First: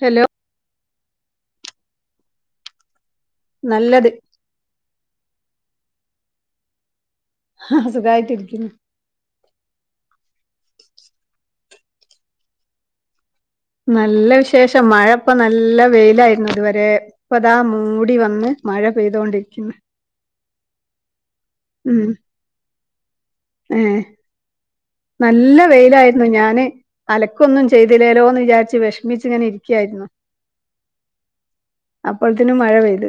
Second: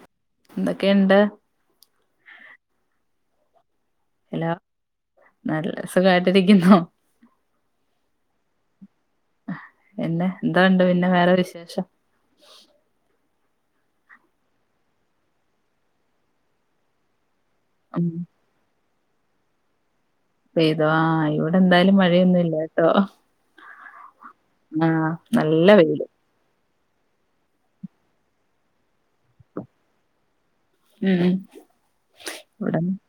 Hello ന്തൊക്കെയുണ്ട് നല്ലത് hello നല്ല സുഖായിട്ടിരിക്കുന്നൊ ആ സുഖായിട്ടിരിക്കുന്ന് ല്ല എന്താണ്ട് പിന്നെ വേറെ വിശേഷം നല്ല വിശേഷം മഴ ഇപ്പ നല്ല വെയിലായിരുന്നു ഇതുവരെ ഇപ്പതാ ഉം മൂടി വന്ന് മഴ പെയ്തോണ്ടിരിക്കുന്ന് പെയ്തോ ആ ഇവിടെ എന്തായാലും മഴയൊന്നുല്ല്യട്ടൊ ഏഹ നല്ല വെയിലായി ഞാന് അലക്കൊന്നും ചെയ്തില്ലേലോ എന്ന് വിചാരിച്ച് വിഷമിച്ച്ഇങ്ങനെ ഇരിക്കായിരുന്ന് ഉം അപ്പൊത്തിനും മഴ ഇവിടെ പെയ്ത്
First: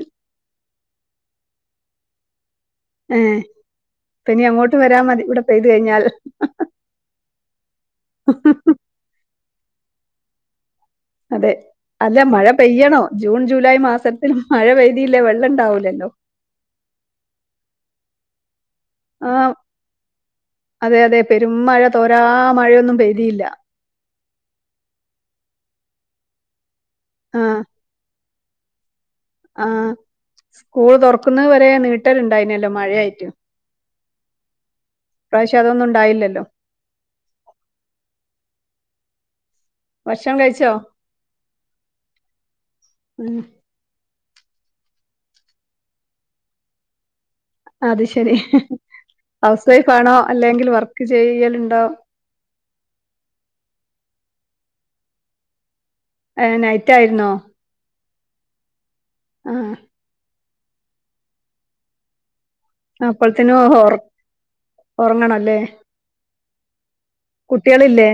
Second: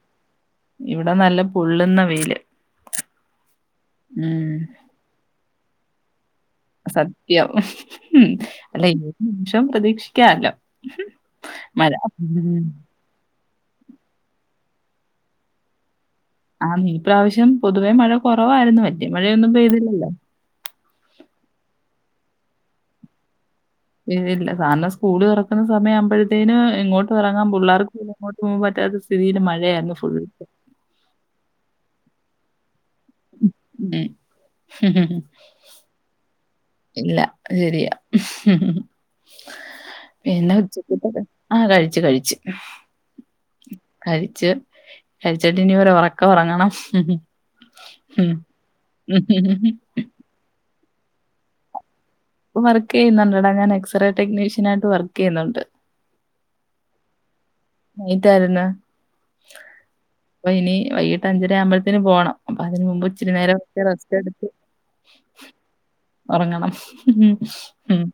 ഇവിടെ നല്ല പൊള്ളുന്ന വെയില് ഏ പിന്നെ ഉം അങ്ങോട്ട് വരാ മതി ഇവിടെ പെയ്ത് കഴിഞ്ഞാൽ സത്യം ഉ അല്ല ഏത് നിമിഷം പ്രതീക്ഷിക്കാല്ലോ അതെ മഴ അല്ല മഴ ഉം പെയ്യണോ ജൂൺ ജൂലൈ മാസത്തിന് മഴ പെയ്തീല്ലേ വെള്ളം ഉണ്ടാവൂലല്ലോ ആ നീ പ്രാവശ്യം പൊതുവെമഴ കുറവാരുന്നു വല്യ ആ മഴയൊന്നും പെയ്തില്ലല്ല അതെ അതെ പെരും മഴ തോരാ മഴയൊന്നും പെയ്തീല്ല ഇല്ല കാരണം സ്കൂള് തുറക്കുന്ന സമയ ആവുമ്പോഴത്തേനും ഇങ്ങോട്ടും ആ ഇറങ്ങാൻ പിള്ളേർക്ക് ഇങ്ങോട്ട് പോവാൻ പറ്റാത്ത സ്ഥിതിൽ ആ മഴയായിരുന്നു ഫുള്ള് സ്കൂൾ തുറക്കുന്നത് വരെ നീട്ടല് ണ്ടായിനല്ലോ മഴയായിട്ട് ഉം ഇ പ്രാവശ്യതൊന്നും ഉണ്ടായില്ലല്ലോ ഇല്ല അത് ശരിയാ ഹ് ഹമ് ഭക്ഷണം പിന്നെ കഴിച്ചോ ഉച്ചക്കത്തത് ആഹ് കഴിച്ച് കഴിച്ച് ഉം കഴിച്ച് കഴിച്ചിട്ടിനി ഒരു ഒറക്ക ഒറങ്ങണം അത് ശെരി ഹൗസ് വൈഫ് ആണോ അല്ലെങ്കിൽ വർക്ക് ചെയ്യല്ണ്ടോ ഇപ്പൊ വർക്കെയ്യുന്നുണ്ടടാ ഞാൻ എക്സ്റേ ടെക്നീഷ്യനായിട്ട് വർക്കെയ്യുന്നുണ്ട് ഹ് നൈറ്റായിര്ന്നോ നൈറ്റാരുന്ന് ആഹ് അപ്പൊ ഇനി വൈട്ട് അഞ്ചരയാമ്പഴത്തെന് പോണം അപ്പൊ അതിന് മുമ്പ് ഇച്ചിരി നേരം അപ്പോഴത്തേനും ഒക്കെ ഉറ റസ്റ്റ്‌ എടുത്ത് ഉറങ്ങണം അല്ലേ ഒറങ്ങണം [unintelligible] ഉം കുട്ടികളില്ലേ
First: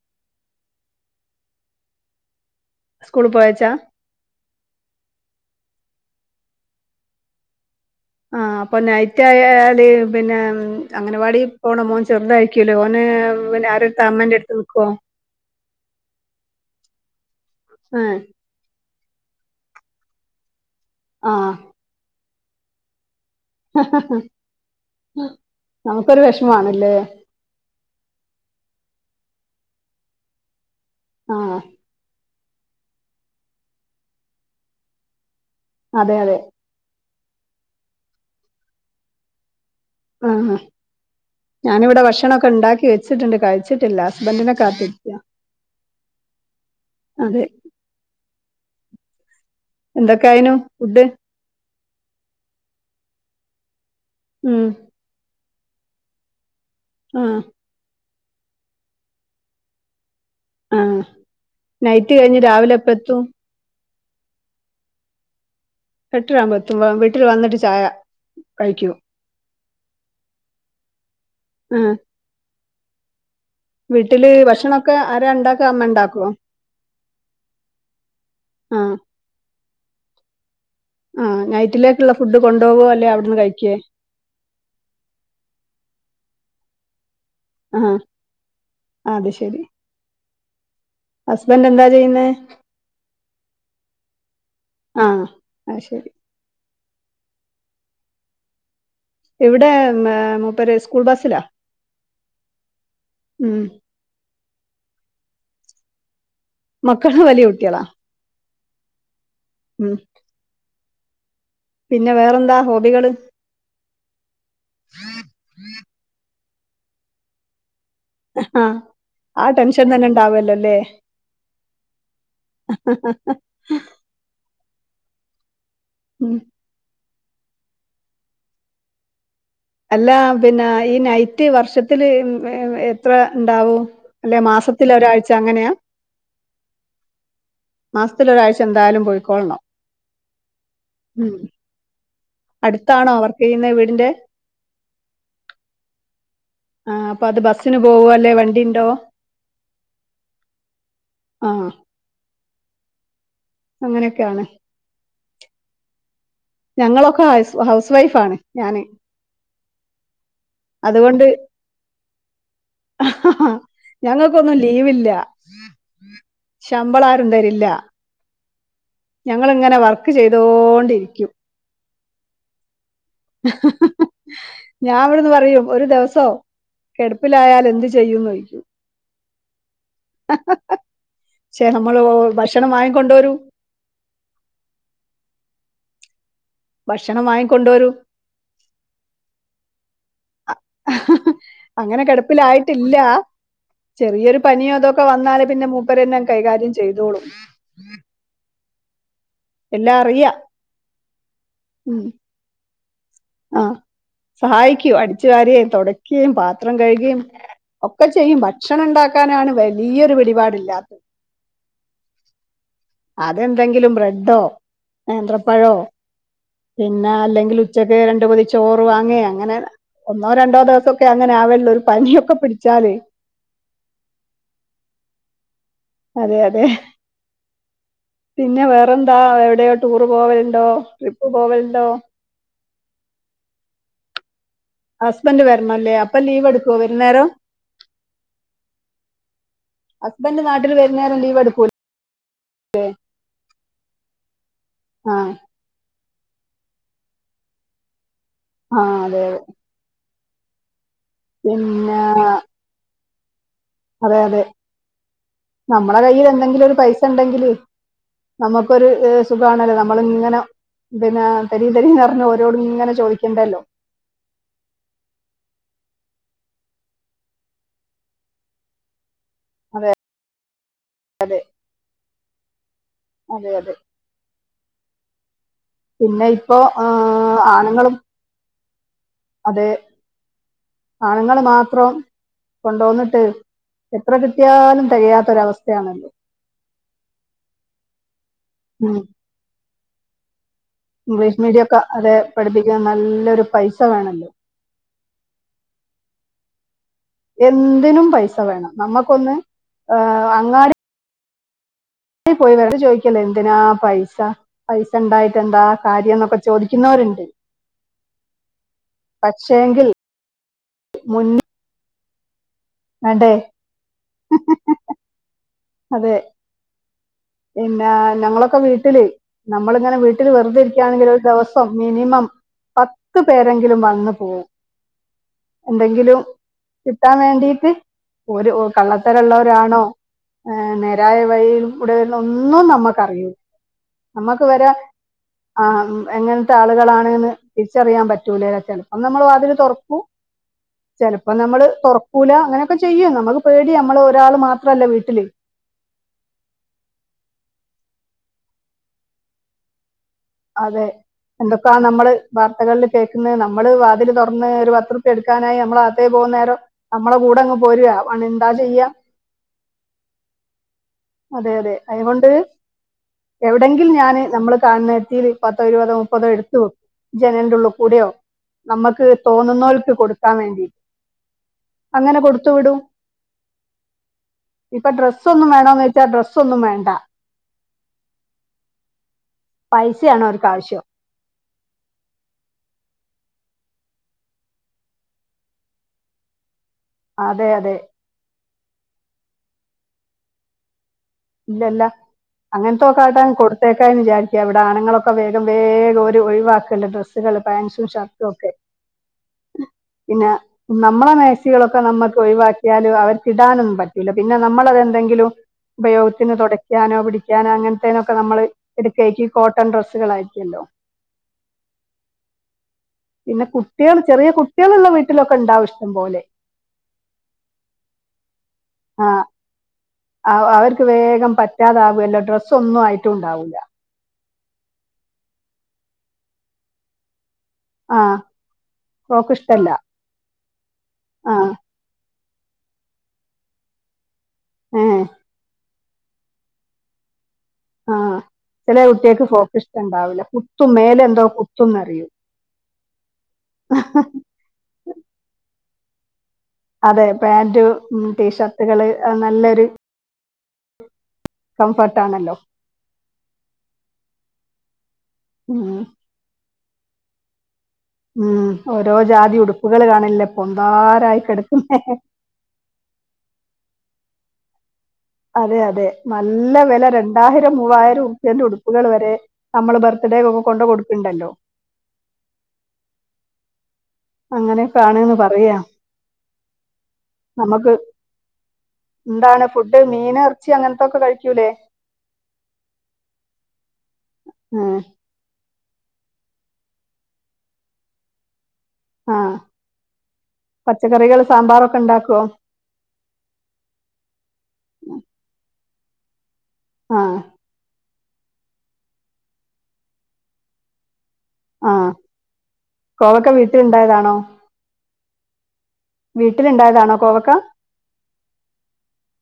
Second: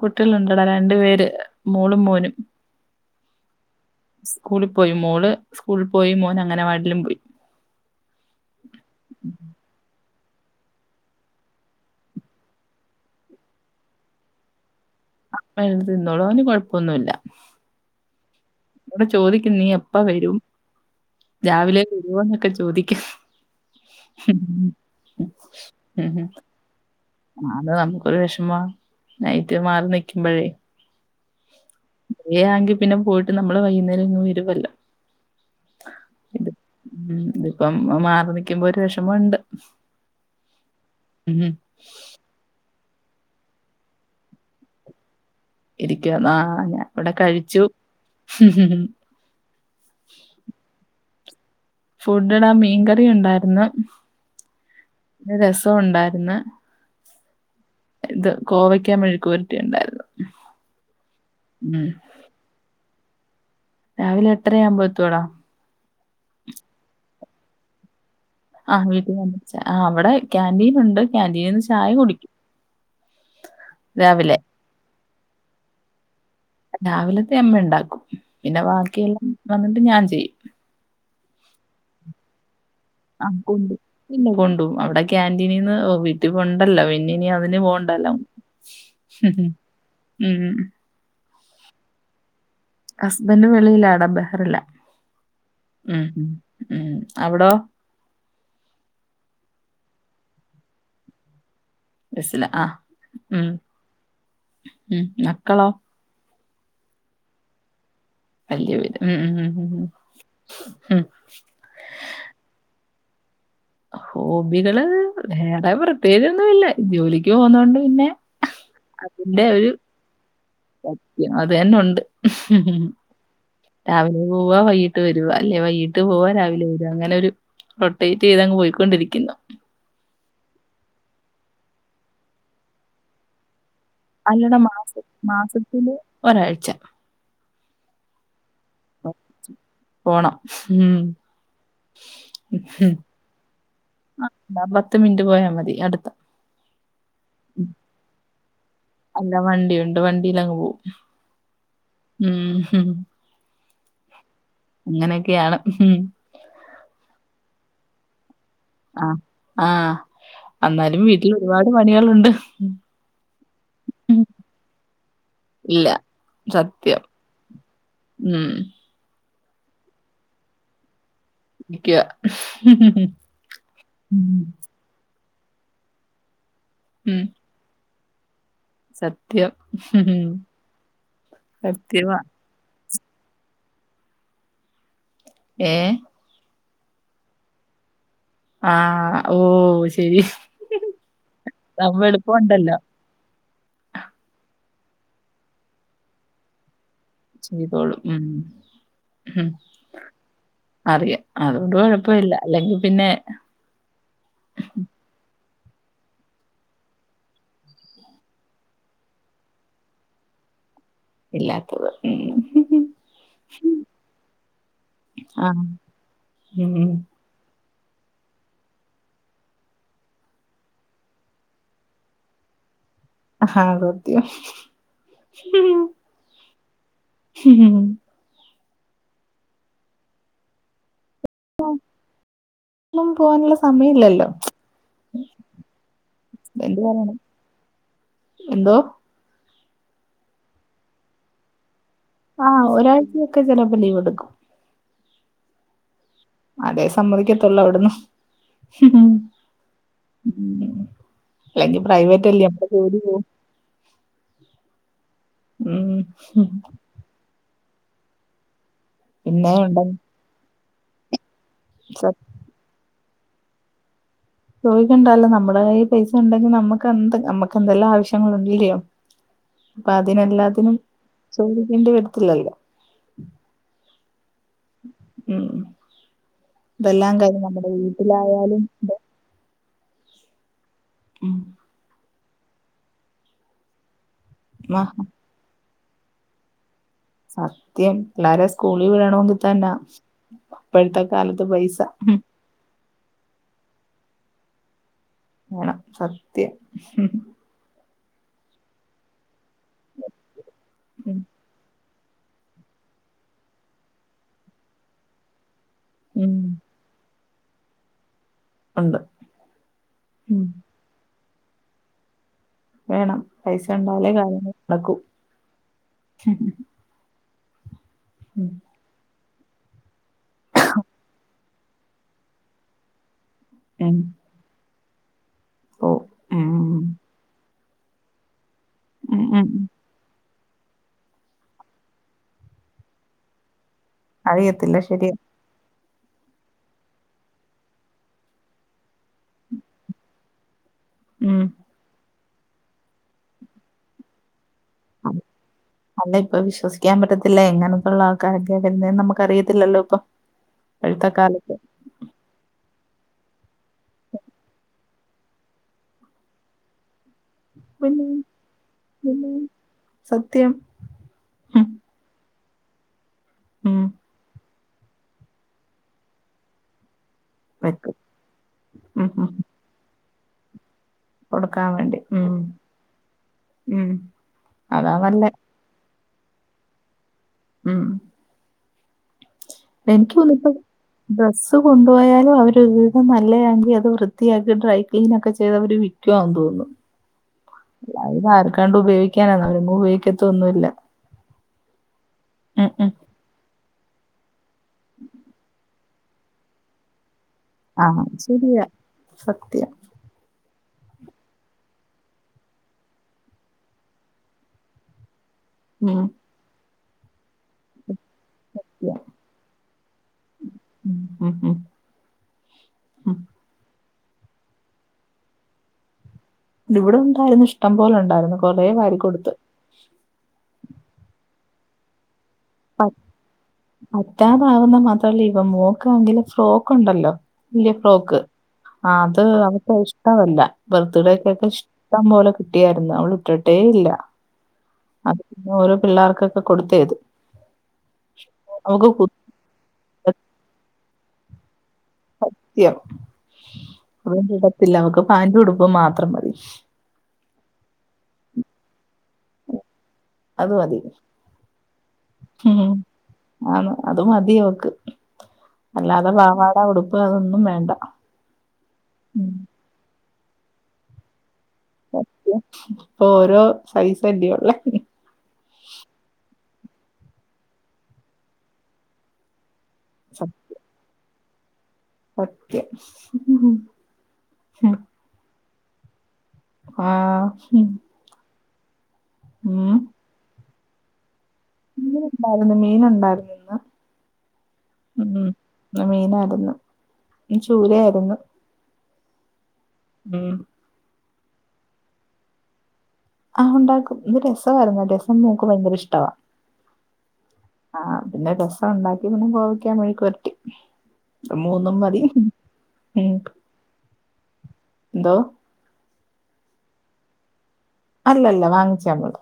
കുട്ടികളുണ്ടടാ രണ്ടു പേര് മോളും മോനും സ്കൂൾ പോയച്ചാ സ്കൂളിപോയി മോള് സ്കൂളിൽ പോയി മോന് അങ്ങനവാടിലും പോയി ആ അപ്പൊ നൈറ്റായാല് പിന്നെ ഉം അങ്ങനവാടി പോണ മോൻ ചെറുതായി ക്കിലു ഓന് പിന്നെ ആരെടുത്ത അമ്മന്റെട്ത്ത് നിക്കോ അമ്മേടെ അടുത്ത് നിന്നോളും അവന് കൊഴപ്പൊന്നുല്ല ഏ ന്നോട് ചോദിക്കും നീ എപ്പ വരും ആ ആ രാവിലെ വരുവോന്നൊക്കെ ചോദിക്കും [unintelligible] നമുക്കൊരു വിഷമാണല്ലേ അത് നമുക്കൊരു വെഷമാ നൈറ്റ് മാറി നിക്കുമ്പഴേ ആഹ് ഡേ ആങ്കി പിന്നെ പോയിട്ട് നമ്മള് വൈയ്യുന്നേരിങ്ങ് വരുവല്ലോ അതെ അതെ ഇത് ഉം ഇതിപ്പം മ മാറി നിക്കുമ്പോ ഒരു വെഷമുണ്ട് ആഹ ഞാനിവിടെ ഭക്ഷണൊക്കെണ്ടാക്കി വെച്ചിട്ടുണ്ട് കഴിച്ചിട്ടില്ല ഹസ്ബന്റിനെ കാത്ത് ഇരിക്കുവ ആഹ് ഞാൻ ഇവിടെ അതെ കഴിച്ചു [unintelligible] എന്തക്കായിനു ഫുഡ് ഫുഡെടാ മീൻകറിയുണ്ടായിര്ന്ന് ഉം പിന്നെ രസൊണ്ടാരുന്ന് ആഹ് ഇത് കോവയ്ക്കാ മെഴുക്കുവരട്ടിയുണ്ടായിരുന്ന് ആഹ് നൈറ്റ് കഴിഞ്ഞ് രാവിലെ എപ്പ എത്തും രാവിലെ എട്ടരയാവുമ്പോ എത്തുടാ എട്ടരയാമ്പോ എത്തുവോ വീട്ടില് വന്നിട്ട് ചായ ആഹ് കഴിക്കൂ വീട്ടിൽ വന്ന് ച ആ അവിടെ കാന്റീൻ ഉണ്ട് കാന്റീന്ന് ആ ചായ കുടിക്കും വീട്ടില് രാവിലെ ഭക്ഷണൊക്കെ ആരാ ഇണ്ടാക്കാ അമ്മ ഇണ്ടാക്കോ രാവിലത്തെ അമ്മ ഇണ്ടാക്കും പിന്നെ ആ വാക്കിയെല്ലാം വന്നിട്ട് ഞാൻ ചെയ്യും ആ നൈറ്റിലേക്കുള്ള ഫുഡ് കൊണ്ടോകോ അ ആഹ് കൊണ്ടും പിന്നെ കൊണ്ടും അവിടെ കാന്റീനിന്ന് വീട്ടി ഒണ്ടല്ലോ പിന്നിനി അവ ന് ആ പോണ്ടല്ലോ ആ, [unintelligible] ഉം ഉം ഉം ഹസ്ബന്റ് എന്താ ചെയ്യുന്നേ ഹസ്ബന്റ് വെളിയിലാടാ ബെഹ്റില ആ ആ ഉം ശരി ഉം ഉം അവിടോ ഇവിടെ മേ മൂപ്പര് സ്കൂൾ ബസ്സിലാ ബസില ആഹ് ഉം ഉം മക്കളോ മക്കള് വലിയ കുട്ടികളാ വല്യ വര് ഉം ഉം ഉം ഉം പിന്നെ വേറെന്താ ഹോബികള് ഹോബികള് വേറെ പ്രത്യേകിച്ചൊന്നൂല്ല ജോലിക്ക് പോകുന്നോണ്ട് പിന്നെ ആഹ് അതിന്റെ ഒരു സത്യം അത് തന്നെ ഉണ്ട് രാവിലെ പോവ വൈകിട്ട് വരുവാ അല്ലെ വൈകീട്ട് പോവ ഉം രാവിലെ വരുവ അങ്ങനെ ഒരു റൊട്ടെ ചെയ്തങ്ങ് പോയിക്കൊണ്ടിരിക്കുന്നു അല്ല പിന്നെ ഈ നൈറ്റ് വർഷത്തില് എത്ര ഇണ്ടാവും അല്ലെ അല്ലട മാസ മാസത്തില് ഒരാഴ്ച അങ്ങനെയാ മാസത്തില് ഒരാഴ്ച മാസത്തില് ഒരാഴ്ച എന്തായാലും പോയ്ക്കൊൾണം ഉം അടുത്താണോ വർക്ക് ചെയ്യുന്ന വീടിന്റെ ആ പത്ത് മിനിറ്റ് പോയാ മതി അടുത്ത ആഹ് അപ്പൊ അത് ബസ്സിന് പോവോ അല്ലെ വണ്ടി ഇണ്ടോ അല്ല വണ്ടിയുണ്ട് വണ്ടിയിലങ്ങ് പോവും ആ ഉം അങ്ങനെയൊക്കെയാണ് അങ്ങനൊക്കെയാണ് ഉം ഞങ്ങളൊക്കെ ഹൗ ഹൗസ് വൈഫ് ആണ് ഞാന് ആ ആഹ് എന്നാലും വീട്ടിൽ ഒരുപാട് പണികളുണ്ട് അഹ.. ഹാ.. ഞങ്ങൾക്കൊന്നും ലീവില്ല ഇല്ല. സത്യം. ശമ്പളാരും തരില്ല ഉം ഞങ്ങളിങ്ങനെ വർക്ക് ചെയ്തോണ്ടിരിക്കും ഇരിക്ക്യ ഞാൻ ഇവിടെന്ന് പറയും ഒരു ദിവസോ ഉം. കെടപ്പിലായാലെന്ത് ചെയ്യുംന്ന് ചോയ്ക്കും സത്യം ക്ഷെ നമ്മള് സത്യവാ ഭക്ഷണം വാങ്ങിക്കൊണ്ടോരും ഏഹ് ഭക്ഷണം വാങ്ങിക്കൊണ്ടോരും ആഹ് ഓ ശരി അങ്ങനെ അതാവുമ്പോ എളുപ്പമുണ്ടല്ലോ കെടപ്പിലായിട്ടില്ല ചെറിയൊരു പനിയോ അതൊക്കെ വന്നാൽ പിന്നെ മൂപ്പരന്നെങ്ങ് കൈകാര്യം ചെയ്തോളും ചെയ്തോളും ഉം ഉം എല്ലാം അറിയാ അറിയാം അതുകൊണ്ട് ഉം കൊഴപ്പല്ല അല്ലെങ്കി പിന്നെ ആഹ് സഹായിക്കും അടിച്ചു വാരുകേം തൊടക്കുകേം പാത്രം കഴുകേം ഒക്കെ ചെയ്യും ഭക്ഷണം ഇണ്ടാക്കാനാണ് വലിയൊരു പിടിപാടില്ലാത്തത് ഇല്ലാത്തത് ഉം അതെന്തെങ്കിലും ബ്രെഡോ ആഹ് നേന്ത്രപ്പഴോ ഉം പിന്നെ അല്ലെങ്കിൽ ഉച്ചക്ക് രണ്ടു പൊതി ചോറ് വാങ്ങേ അങ്ങനെ ഒന്നോ രണ്ടോ ദെവസോക്കെ അങ്ങനെ ആവല്ള്ളു ഒരു പനിയൊക്കെ പിടിച്ചാല് ആഹ് സത്യം അതെ അതെ [unintelligible] പിന്നെ വേറെന്താ എവിടെയോ ടൂറ് പോവലുണ്ടോ ട്രിപ്പ് പോവലുണ്ടോ ഒന്നും പോവാനൊള്ള സമയില്ലല്ലോ ഹസ്ബൻഡ് വരണം ല്ലേ അപ്പം ലീവ് എടുക്കോ ഹസ്ബൻഡ് പറയണം വരുന്നേരം എന്തോ ഹസ്ബൻഡ് നാട്ടിൽ വരുന്നേരം ലീവെടുക്കൂലേ ആഹ് ഒരാഴ്ചയൊക്കെ ചെലപ്പോ ലീവെടുക്കും ആഹ് അതേ സമ്മതിക്കത്തുള്ളൂ അവിടന്നും ആ അതെ അല്ലെങ്കി പിന്നെ പ്രൈവറ്റല്ലെ അമ്മടെ ജോലി പോവും അതെ അതെ നമ്മടെ ഉം കയ്യില് എന്തെങ്കിലും ഒരു പൈസ ഇണ്ടെങ്കില് നമ്മക്കൊരു പിന്നെ സുഖാണല്ലോ ഉണ്ടെങ്കി നമ്മളിങ്ങനെ പിന്നെ തരീം തരീം ന്ന് പറഞ്ഞ് ഓരോട് ഇങ്ങനെ ചോദിക്കണ്ടല്ലോ ചോയ്ക്കണ്ടാല്ലോ നമ്മുടെ കയ്യിൽ പൈസ ഉണ്ടെങ്കി നമ്മുക്ക് എന്ത് നമ്മുക്ക് എന്തെല്ലാം ആവശ്യങ്ങൾ ഉണ്ട് ഇല്ലിയോ പ്പ അതെ അതിനെല്ലാത്തിനും ചോദിക്കേണ്ടി വരത്തില്ലല്ലോ അതെ അതെ ഉം പിന്നെ ഇപ്പോ ആ, ഇതെല്ലാം കഴിഞ്ഞ് നമ്മുടെ ആണുങ്ങളും വീട്ടിലായാലും അതെ ഉം ആണുങ്ങള് മാത്രം കൊണ്ടോന്നിട്ട് എത്ര മ കിട്ടിയാലും തികയാത്തൊരവസ്ഥയാണല്ലോ സത്യം പിള്ളാരെ സ്കൂളിൽ ഉം വിടണോങ്കി തന്നാ ഇപ്പഴ്ത്തെ ഇംഗ്ലീഷ് കാലത്ത് മീഡിയം പൈസ ഒക്കെ അത് പഠിപ്പിക്കാൻ നല്ലൊരു പൈസ വേണല്ലോ വേണം സത്യം എന്തിനും പൈസ വേണം നമുക്കൊന്ന് അ അങ്ങാടി ഉം ടി പോയി വെല ചോദിക്കല് എന്തിനാ പൈസ പൈസ ഉണ്ടായിട്ട എന്താ ഉം കാര്യന്നൊക്കെ ചോദിക്കുന്നോരുണ്ട് ഉണ്ട് പക്ഷേങ്കിൽ ഉം മുൻ വേണം പൈസ ഉണ്ടായാലേ കാര്യങ്ങൾ നടക്കു അതെ പിന്നെ നങ്ങളൊക്കെ വീട്ടില് നമ്മളിങ്ങനെ വീട്ടിൽ വെറുതെ ഇരിക്കുകയാണെങ്കിൽ ഒരു ദോവ സം മിനിമം പത്ത് പേരെങ്കിലും ഉം വന്ന് പോവും ഓ എന്തെങ്കിലും ഉം കിട്ടാൻ വേണ്ടിട്ട് ഓരു ഉം ഉം കള്ളത്തരഉള്ളോരാണോ നേരായ വഴിയിൽ കൂടെ ഇതൊന്നും നമ്മുക്കറിയൂ നമ്മക്ക് ഇവരാ അറിയത്തില്ല ശരിയാ ആ മ് എങ്ങനത്തെ ആളുകളാണ്ന്ന് തിരിച്ചറിയാൻ പറ്റൂലെലോ ചെലപ്പം നമ്മള് വാതില് തുറക്കൂ ചിലപ്പോ ഉം നമ്മള് തുറക്കൂല അങ്ങനൊക്ക ചെയ്യും നമുക്ക് പേടി നമ്മള് ഒരാള് മാത്രല്ല വീട്ടില് അല്ല ഇപ്പ വിശ്വസിക്കാൻ പറ്റത്തില്ല എങ്ങനത്തോള്ള ആൾക്കാരൊക്കെ വരുന്നെന്ന് നമുക്ക് അറിയത്തില്ലല്ലോ ഇപ്പം അതെ എന്തൊക്കാ നമ്മള് വാർത്തകളില് കേക്ക്ന്ന് നമ്മള് വാതില് തുറന്ന് ഒരു പതുറുപ്യ എടുക്കാനായി നമ്മള് അകത്തേക്ക് പോകുന്നേരം നമ്മളെ കൂടങ് പോരുവ പിന്നെ ഓന് എന്താ ചെയ്യാ പിന്നെ സത്യം അതെ ഉം അതെ അയ്കൊണ്ട് ഉം എവിടെങ്കിൽ ഞാന് നമ്മള് കാണുന്നത്തീല് പത്തോ ഇരുപതോ മുപ്പതോ എടുത്ത് വെ ജനലിന്റെ ഉള്ളിൽ പറ്റും കൂടിയോ നമുക്ക് ഉം ഉം തോന്നുന്നോൽക്ക് കൊടുക്കാൻ വേണ്ടി കൊടുക്കാൻ വേണ്ടി അങ്ങനെ ഉം കൊടുത്തു വിടും ഉം ഇപ്പൊ അതാ ഡ്രെസ് നല്ലെ ഒന്നും വേണോന്ന് ച ഡ്രസ്സ് ഒന്നും വേണ്ട ഉം പൈസയാണ് എനിക്ക്തോന്ന് അവർക്ക് ഇപ്പ ആവശ്യം ഡ്രസ്സ് കൊണ്ടു പോയാലും അവര് ഒരുവിധം നല്ലയാങ്കി അത് വൃത്തിയാക്കി ഡ്രൈ ക്ലീൻ ഒക്കെ ചെയ്തവര് വി ക്കുവാ തോന്നുന്നു അതെ അതെ അയിനാർക്കാണ്ട് ഉപയോഗിക്കാനാ അവരൊങ്ങും ഉപയോഗിക്കത്തൊന്നുഇല്ല ഇല്ല ഇല്ല അങ്ങനത്തൊക്കെ ആട്ടാ കൊടുത്തേകാന് വിചാരിക്ക ഇവിടെ ആണ്ങ്ങളൊക്കെ വേഗം വേഗം ഓര് ഒഴിവാക്കല് ഡ്രസ്സുകള് പാൻസും ആഹ് ഷർട്ടും ഒക്കെ ശരിയാ സത്യം പിന്ന നമ്മള മാക്സികളൊക്കെ നമ്മക്ക് ഒഴിവാക്കിയാല് അവർക്ക് ഇടാനൊന്നും പറ്റൂല്ല പിന്നെ നമ്മളത് എന്തെങ്കിലും ഉം ഉപയോഗത്തിന് തൊട ക്കാനോ പിടിക്കാനോ അങ്ങനത്തേനൊക്കെ നമ്മള് എടുക്കാരിക്കും ഈ കോട്ടൺ ഡ്രസ്സുകളാരിക്ക്ല്ലോ ഉം ഉം ഉം ഉം പിന്നെ കുട്ടികള് ചെറിയ കുട്ടികളുള്ള വീട്ടിലൊക്കെ ഉണ്ടാവും ഇഷ്ടം പോലെ ഇവിടെ ഉണ്ടാരുന്നു ഇഷ്ടം പോലെ ഉണ്ടാരുന്നു കൊറേ വാരി ആ കൊടുത്ത് ആ അവർക്ക് വേഗം പറ്റാതാവൂഅല്ലോ ഡ്രസ്സ് ഒന്നും ആയിട്ടും ഉണ്ടാവൂല്ല പറ്റാതാവുന്ന മാത്രഅല്ല ഇവ മോക്ക് ആങ്കില് സ്റ്റോക്ക് ഉണ്ടല്ലോ വല്യ ആ ഫ്രോക്ക് ആ ത് ഫ്രോക്ക് ഇഷ്ടല്ല അവക്കിഷ് ഇഷ്ടവല്ല ആ ബർത്ത്ഡേക്കൊക്കെ ഇഷ്ടം പോലെ കിട്ടിയായിരുന്നു അവള് ഇട്ടിട്ടേ ഇല്ല. ഏ അത് പിന്നെ ഓരോ പിള്ളേർക്കൊക്കെ കൊടുത്തേത്. ആഹ്‌ ചെല കുട്ട്യേക്ക് ഫ്രോക്ക് ഇഷ്ടം കുത്തിയോ ഉണ്ടാവില്ല കുത്തും മേലെന്തോ കുത്തുംന്നറിയും. സത്യം അതൊന്നും ഇടത്തില്ല അവക്ക് പാന്റും ഉടുപ്പും മാത്രം മതി. അതെ പാന്റ് ടീഷർട്ടുകള് അ നല്ലൊരു. അത് മതി. കംഫർട്ടാണല്ലോ. ഉം ആന്ന് അത് മതിയവക്ക് ഉം അല്ലാതെ പാവാ ആ ഉടുപ്പ് അതൊന്നും വേണ്ട. ഉം ഓരോ ഉം. ജാതി ഉടുപ്പുകൾ കാണില്ലേ പൊന്താരായി കെട് ഇപ്പൊ ഓരോ സൈസല്ലേ ഉള്ളെ. അതെ അതെ നല്ല വില രണ്ടായിരം മൂവായിരം ഉർപ്പ്യേന്റെ ഉടുപ്പുകൾ വരെ നമ്മള് ബർ [unintelligible] കുട്ട്യാക്കൊക്കെ കൊണ്ടേ കൊട്ക്ക്ൺണ്ടല്ലോ.. ഒക്കെ. അങ്ങനെയൊക്കെ ആണ്ന്ന് പറയാ. ആഹ്‌ ഹും. നമുക്ക് എന്താണ് ഫുഡ് മീന് എർച്ചി അങ്ങൻത്തൊക്കെ കഴിക്കൂലേ? മീനൊ ണ്ടായിരുന്നു മീൻ ഉണ്ടായിരു ന്നുന്ന് ഉം. ഇന്നു മീനായിരുന്നു ചൂരയാ യിരുന്നു. ആഹ്‌. ഉം പച്ചക്കറികൾ സാമ്പാറൊക്കെ ണ്ടാക്കോ? ആഹ് ഉണ്ടാക്കും ഇന്നു രസവായിരുന്നു രസം മോക്ക് ഭയങ്കര ഇഷ്ടവാ. ആഹ്‌ ആഹ്‌ പിന്നെ രസം ഉണ്ടാക്കി പിന്നെ കോവക്കാ മെഴുക്കുപുരട്ടി. മൂന്നും ആഹ് മതി ഉം കോവക്ക വീട്ടിലുണ്ടായതാണോ എന്തോ? വീട്ടില്ണ്ടായതാണോ കോവക്ക? അല്ലല്ല വാങ്ങിച്ച മ്മള്.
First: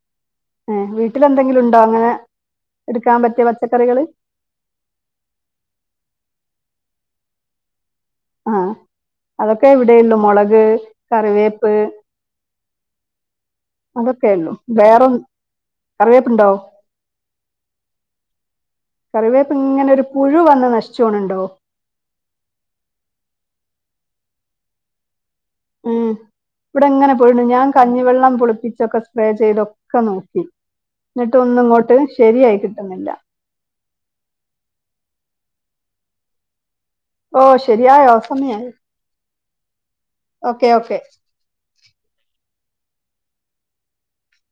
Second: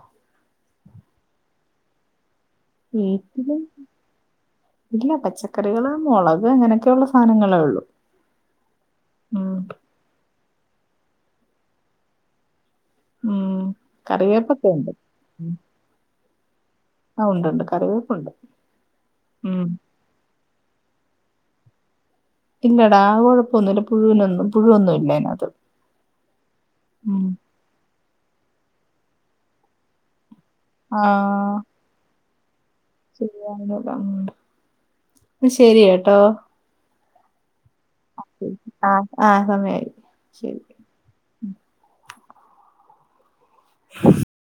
ഏഹ്‌ വീട്ടിലെന്തെങ്കിലും ഉണ്ടോ അങ്ങനെ എടുക്കാൻ പറ്റിയ വീട്ടില് പച്ചക്കറികള്? ഇല്ല പച്ചക്കറികള് മുളക് അങ്ങനെയൊക്കെയൊള്ള സാധനങ്ങളേ ഉള്ളു. ആഹ് അതൊക്കെ ഇവിടെ ഉള്ളു മുളക് കറിവേപ്പ് ഉം അതൊക്കെയുള്ളൂ കറിവേപ്പൊക്കെ ഉണ്ട് വേറെ ഉം. കറിവേപ്പുണ്ടോ? ആ ഉണ്ടു ണ്ട് കറിവേപ്പുണ്ട്. കറിവേപ്പ് ഉം ഇങ്ങനൊരു പുഴു വന്ന് നശിച്ചോണുണ്ടോ? ഇല്ലടാ ആ കുഴപ്പോന്നുല്ല പുഴുവിനൊന്നും പുഴുവൊന്നുല്ല അയിനകത്ത്. ഉം ഇവ്ടെങ്ങനെ പുഴുണ്ട് ഞാൻ കഞ്ഞിവെള്ളം പുളിപ്പിച്ചൊക്കെ സ്പ്രേ ചെയ്തൊക്കെ നോക്കി. ആ ന്നട്ടൊന്നും ഇങ്ങോട്ട് ശരിയായി കിട്ടുന്നില്ല. ശരി കേട്ടോ. ഓ ശരിയായോ സമയായോ ആ ആ സമയായി ശരി ഓക്കെ ഓക്കെ